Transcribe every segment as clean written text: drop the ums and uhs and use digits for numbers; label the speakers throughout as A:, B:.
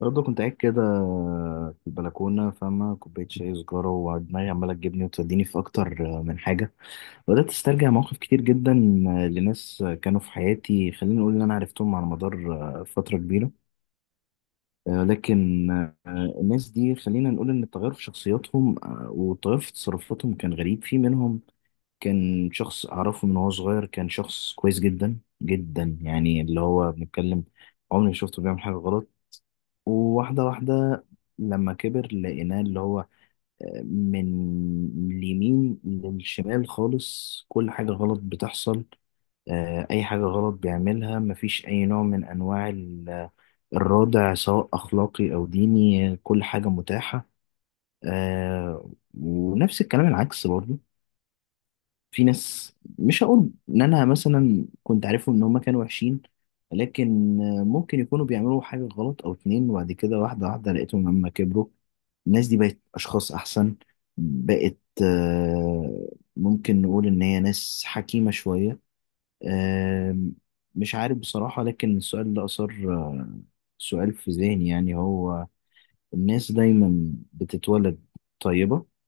A: برضه كنت قاعد كده في البلكونة، فاهمة، كوباية شاي، سجارة، ودماغي عمالة تجيبني وتوديني في أكتر من حاجة. بدأت أسترجع مواقف كتير جدا لناس كانوا في حياتي، خلينا نقول إن أنا عرفتهم على مدار فترة كبيرة. لكن الناس دي، خلينا نقول إن التغير في شخصياتهم والتغير في تصرفاتهم كان غريب. في منهم كان شخص أعرفه من وهو صغير، كان شخص كويس جدا جدا، يعني اللي هو بنتكلم عمري ما شفته بيعمل حاجة غلط. وواحدة واحدة لما كبر لقيناه اللي هو من اليمين للشمال خالص، كل حاجة غلط بتحصل. أي حاجة غلط بيعملها مفيش أي نوع من أنواع الردع، سواء أخلاقي أو ديني، كل حاجة متاحة. آه، ونفس الكلام العكس برضه. في ناس مش هقول ان انا مثلا كنت عارفهم ان هما كانوا وحشين، لكن ممكن يكونوا بيعملوا حاجة غلط او اتنين، وبعد كده واحدة واحدة لقيتهم لما كبروا الناس دي بقت اشخاص احسن. بقت آه، ممكن نقول ان هي ناس حكيمة شوية. آه، مش عارف بصراحة، لكن السؤال ده اثار سؤال في ذهني. يعني هو الناس دايما بتتولد طيبة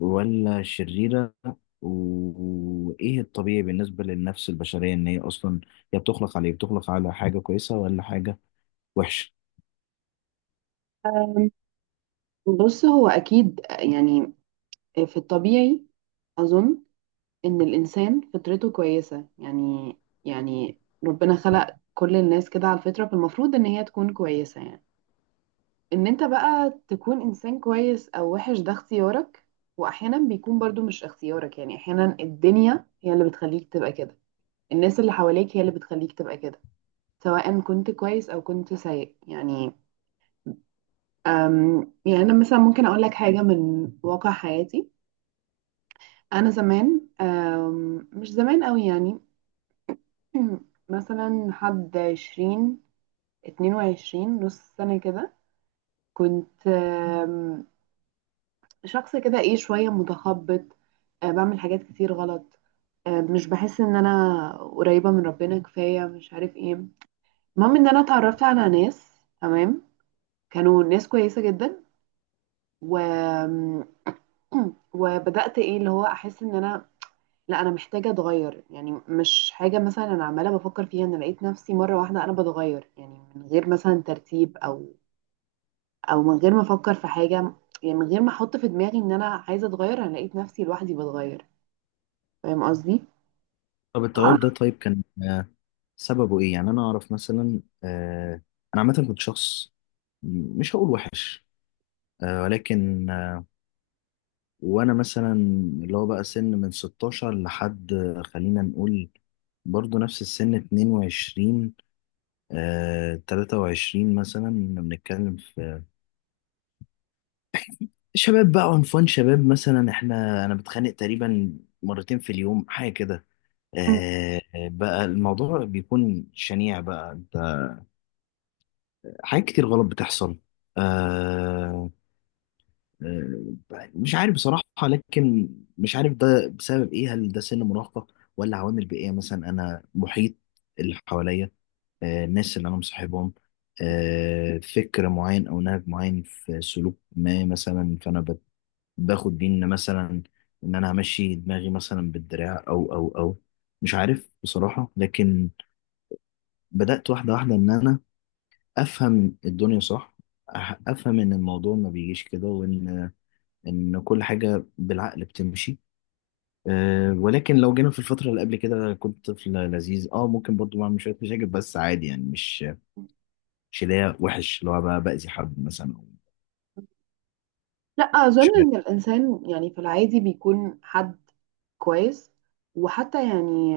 A: ولا شريرة؟ و- وإيه الطبيعي بالنسبة للنفس البشرية؟ إن هي أصلا هي بتخلق على إيه؟ بتخلق على حاجة كويسة ولا حاجة وحشة؟
B: أم، بص، هو أكيد يعني في الطبيعي أظن إن الإنسان فطرته كويسة يعني. يعني ربنا خلق كل الناس كده على الفطرة، فالمفروض إن هي تكون كويسة يعني. إن أنت بقى تكون إنسان كويس أو وحش ده اختيارك. وأحيانا بيكون برضو مش اختيارك، يعني أحيانا الدنيا هي اللي بتخليك تبقى كده. الناس اللي حواليك هي اللي بتخليك تبقى كده، سواء كنت كويس أو كنت سيء يعني. يعني أنا مثلا ممكن أقول لك حاجة من واقع حياتي. انا زمان، مش زمان قوي يعني. مثلا حد 20، 22 نص سنة كده، كنت شخص كده ايه شوية متخبط. بعمل حاجات كتير غلط. مش بحس ان انا قريبة من ربنا كفاية، مش عارف ايه. المهم ان انا اتعرفت على ناس، تمام، كانوا ناس كويسة جدا. و وبدأت ايه اللي هو احس ان انا، لا انا محتاجه اتغير يعني. مش حاجه مثلا انا عماله بفكر فيها، انا لقيت نفسي مره واحده انا بتغير، يعني من غير مثلا ترتيب او من غير ما افكر في حاجه. يعني من غير ما احط في دماغي ان انا عايزه اتغير، انا لقيت نفسي لوحدي بتغير. فاهم قصدي؟
A: طب التغير ده طيب كان سببه إيه؟ يعني أنا أعرف مثلا، أنا عامة كنت شخص مش هقول وحش، ولكن، وأنا مثلا اللي هو بقى سن من 16 لحد، خلينا نقول برضو نفس السن 22، 23 مثلا. كنا بنتكلم في شباب، بقى عنفوان شباب مثلا، احنا انا بتخانق تقريبا مرتين في اليوم حاجه كده.
B: مم.
A: آه بقى الموضوع بيكون شنيع، بقى انت حاجات كتير غلط بتحصل. آه مش عارف بصراحه، لكن مش عارف ده بسبب ايه. هل ده سن مراهقه ولا عوامل بيئيه؟ مثلا انا محيط اللي حواليا، الناس اللي انا مصاحبهم، فكر معين او نهج معين في سلوك ما، مثلا فانا باخد بيه ان مثلا ان انا همشي دماغي مثلا بالدراع او مش عارف بصراحة. لكن بدأت واحدة واحدة ان انا افهم الدنيا صح، افهم ان الموضوع ما بيجيش كده، وان كل حاجة بالعقل بتمشي. أه ولكن لو جينا في الفترة اللي قبل كده كنت طفل لذيذ، اه ممكن برضو بعمل شوية مشاكل بس عادي يعني، مش اللي هي وحش، اللي هو بقى بأذي حد مثلا أو
B: لا
A: مش
B: اظن
A: عارف.
B: ان الانسان يعني في العادي بيكون حد كويس. وحتى يعني،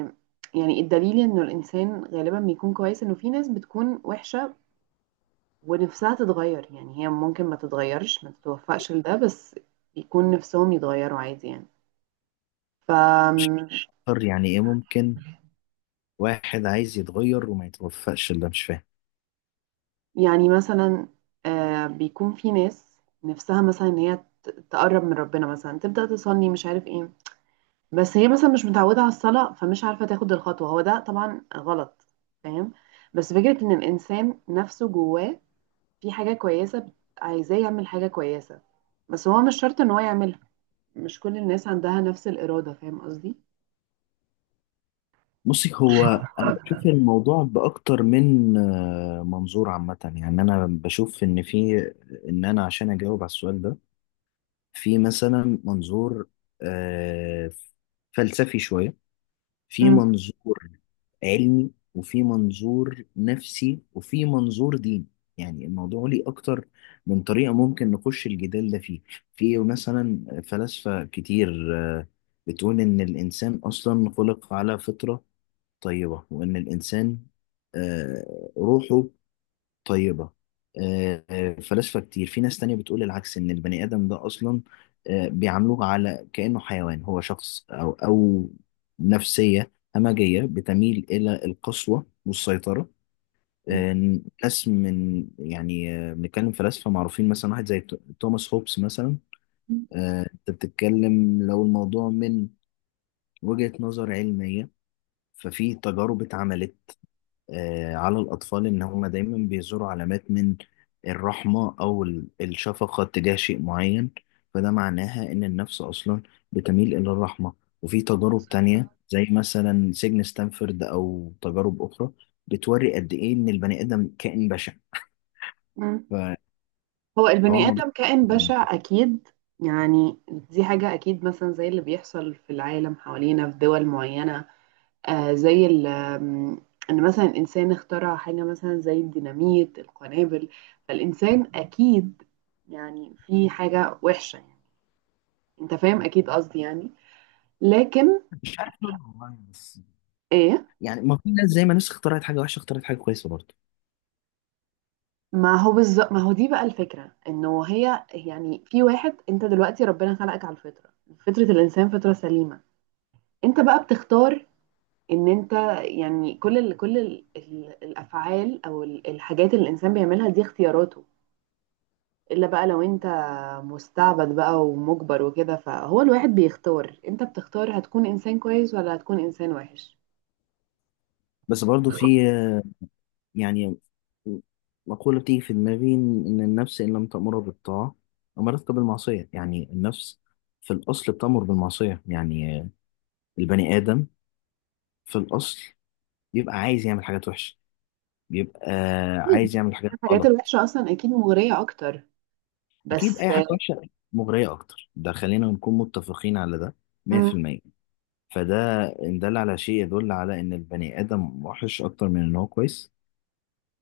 B: الدليل انه الانسان غالبا بيكون كويس، انه في ناس بتكون وحشه ونفسها تتغير، يعني هي ممكن ما تتغيرش، ما تتوفقش لده، بس يكون نفسهم يتغيروا عادي يعني.
A: مش
B: ف
A: عارف يعني ايه ممكن واحد عايز يتغير وما يتوفقش؟ اللي مش فاهم.
B: يعني مثلا، بيكون في ناس نفسها مثلا ان هي تقرب من ربنا، مثلا تبدأ تصلي، مش عارف ايه. بس هي مثلا مش متعودة على الصلاة، فمش عارفة تاخد الخطوة، هو ده طبعا غلط، فاهم. بس فكرة ان الانسان نفسه جواه في حاجة كويسة عايزاه يعمل حاجة كويسة، بس هو مش شرط ان هو يعملها. مش كل الناس عندها نفس الإرادة، فاهم قصدي؟
A: بصي، هو انا بشوف الموضوع باكتر من منظور. عامه يعني انا بشوف ان في، ان انا عشان اجاوب على السؤال ده، في مثلا منظور آه، فلسفي شويه، في
B: مم.
A: منظور علمي، وفي منظور نفسي، وفي منظور ديني. يعني الموضوع ليه اكتر من طريقه ممكن نخش الجدال ده فيه. في مثلا فلاسفه كتير بتقول ان الانسان اصلا خلق على فطره طيبة، وإن الإنسان روحه طيبة. فلاسفة كتير، في ناس تانية بتقول العكس، إن البني آدم ده أصلا بيعاملوه على كأنه حيوان، هو شخص أو نفسية همجية بتميل إلى القسوة والسيطرة. آه، ناس من يعني، بنتكلم فلاسفة معروفين، مثلا واحد زي توماس هوبس مثلا.
B: مم.
A: أنت بتتكلم لو الموضوع من وجهة نظر علمية، ففي تجارب اتعملت على الأطفال إن هم دايما بيزوروا علامات من الرحمة أو الشفقة تجاه شيء معين، فده معناها إن النفس أصلا بتميل إلى الرحمة. وفي تجارب
B: بالظبط.
A: تانية زي مثلا سجن ستانفورد أو تجارب أخرى، بتوري قد إيه إن البني آدم كائن بشع.
B: مم.
A: ف-
B: هو
A: فهو
B: البني
A: الموضوع،
B: آدم كائن بشع أكيد. يعني دي حاجة أكيد، مثلا زي اللي بيحصل في العالم حوالينا في دول معينة. زي ال- آم، إن مثلا الإنسان اخترع حاجة مثلا زي الديناميت، القنابل. فالإنسان أكيد يعني في حاجة وحشة يعني، أنت فاهم أكيد قصدي يعني، لكن
A: مش عارف والله، بس
B: إيه.
A: يعني ما في ناس، زي ما ناس اخترعت حاجة وحشة اخترعت حاجة كويسة برضه.
B: ما هو بالظبط، ما هو دي بقى الفكرة، انه هي يعني في واحد. انت دلوقتي ربنا خلقك على الفطرة، فطرة الانسان فطرة سليمة. انت بقى بتختار ان انت، يعني كل ال الافعال او الحاجات اللي الانسان بيعملها دي اختياراته. الا بقى لو انت مستعبد بقى ومجبر وكده، فهو الواحد بيختار، انت بتختار هتكون انسان كويس ولا هتكون انسان وحش.
A: بس برضه في يعني مقولة بتيجي في دماغي، إن النفس إن لم تأمره بالطاعة أمرتك بالمعصية. يعني النفس في الأصل بتأمر بالمعصية، يعني البني آدم في الأصل بيبقى عايز يعمل حاجات وحشة، بيبقى
B: أكيد
A: عايز يعمل حاجات
B: الحاجات
A: غلط.
B: الوحشة اصلا اكيد مغرية اكتر،
A: أكيد،
B: بس.
A: أي حاجة وحشة مغرية أكتر، ده خلينا نكون متفقين على ده 100%. فده إن دل على شيء يدل على إن البني آدم وحش أكتر من إن هو كويس،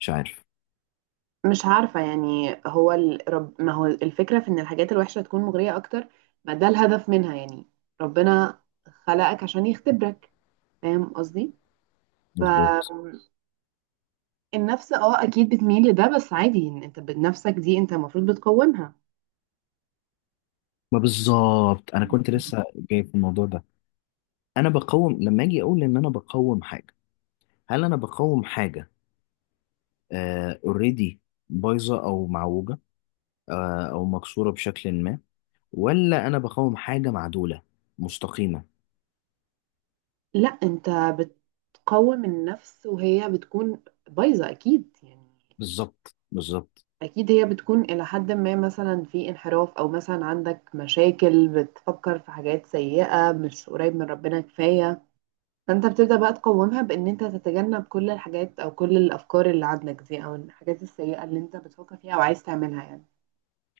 A: مش عارف.
B: مش عارفة يعني، هو ما هو الفكرة في إن الحاجات الوحشة تكون مغرية أكتر، ما ده الهدف منها يعني. ربنا خلقك عشان يختبرك، فاهم قصدي؟
A: مظبوط.
B: فالنفس اه أكيد بتميل لده، بس عادي إن أنت بنفسك دي، أنت المفروض بتقومها.
A: ما بالظبط أنا كنت لسه جاي في الموضوع ده. انا بقوم، لما اجي اقول ان انا بقوم حاجه، هل انا بقوم حاجه اوريدي بايظه او معوجه، او مكسوره بشكل ما، ولا انا بقوم حاجه معدوله مستقيمه؟
B: لا أنت بتقوم النفس وهي بتكون بايظة أكيد يعني.
A: بالظبط بالظبط.
B: أكيد هي بتكون إلى حد ما مثلا في انحراف، أو مثلا عندك مشاكل، بتفكر في حاجات سيئة، مش قريب من ربنا كفاية. فانت بتبدأ بقى تقومها بان انت تتجنب كل الحاجات او كل الافكار اللي عندك دي، او الحاجات السيئة اللي انت بتفكر فيها او عايز تعملها يعني.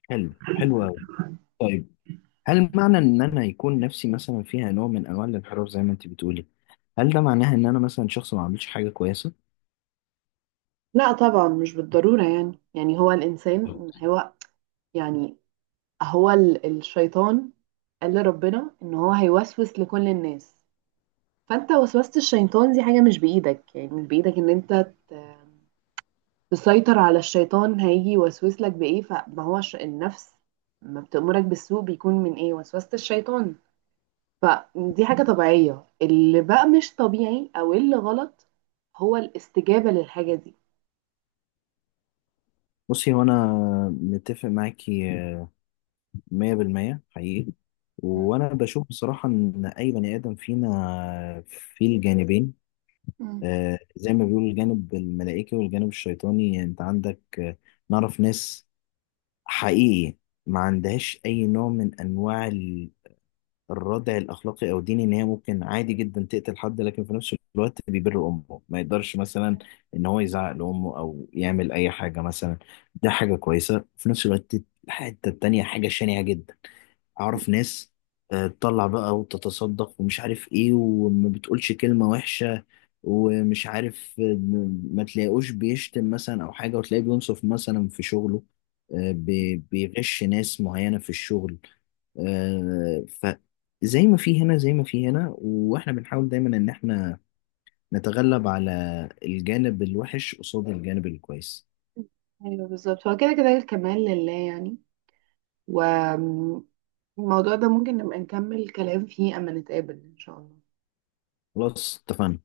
A: حلو حلو أوي. طيب، هل معنى ان انا يكون نفسي مثلا فيها نوع من انواع الانحراف زي ما انت بتقولي، هل ده معناها ان انا مثلا شخص ما عملش حاجه كويسه؟
B: لا طبعا مش بالضرورة يعني. هو الانسان،
A: بالظبط.
B: هو يعني هو ال- الشيطان قال لربنا ان هو هيوسوس لكل الناس. فانت وسوسة الشيطان دي حاجة مش بايدك، يعني مش بايدك ان انت تسيطر على الشيطان. هيجي يوسوس لك بايه، فما هو النفس ما بتأمرك بالسوء بيكون من ايه، وسوسة الشيطان. فدي حاجة طبيعية، اللي بقى مش طبيعي او اللي غلط هو الاستجابة للحاجة دي.
A: بصي، هو انا متفق معاكي مية بالمية حقيقي. وأنا بشوف بصراحة إن أي بني آدم فينا فيه الجانبين.
B: مم.
A: زي ما بيقولوا، الجانب الملائكي والجانب الشيطاني. أنت عندك، نعرف ناس حقيقي ما عندهاش أي نوع من أنواع الردع الأخلاقي أو الديني، إن هي ممكن عادي جدا تقتل حد، لكن في نفس الوقت بيبر أمه، ما يقدرش مثلا إن هو يزعق لأمه أو يعمل أي حاجة مثلا. ده حاجة كويسة. في نفس الوقت الحتة التانية حاجة شنيعة جدا. اعرف ناس تطلع بقى وتتصدق ومش عارف ايه، وما بتقولش كلمة وحشة، ومش عارف ما تلاقوش بيشتم مثلا او حاجة، وتلاقيه بينصف مثلا في شغله، بيغش ناس معينة في الشغل، ف زي ما في هنا، زي ما في هنا، واحنا بنحاول دايما ان احنا نتغلب على الجانب الوحش قصاد الجانب الكويس.
B: ايوه بالظبط، هو كده كده الكمال لله يعني. والموضوع ده ممكن نبقى نكمل كلام فيه اما نتقابل ان شاء الله.
A: خلاص اتفقنا.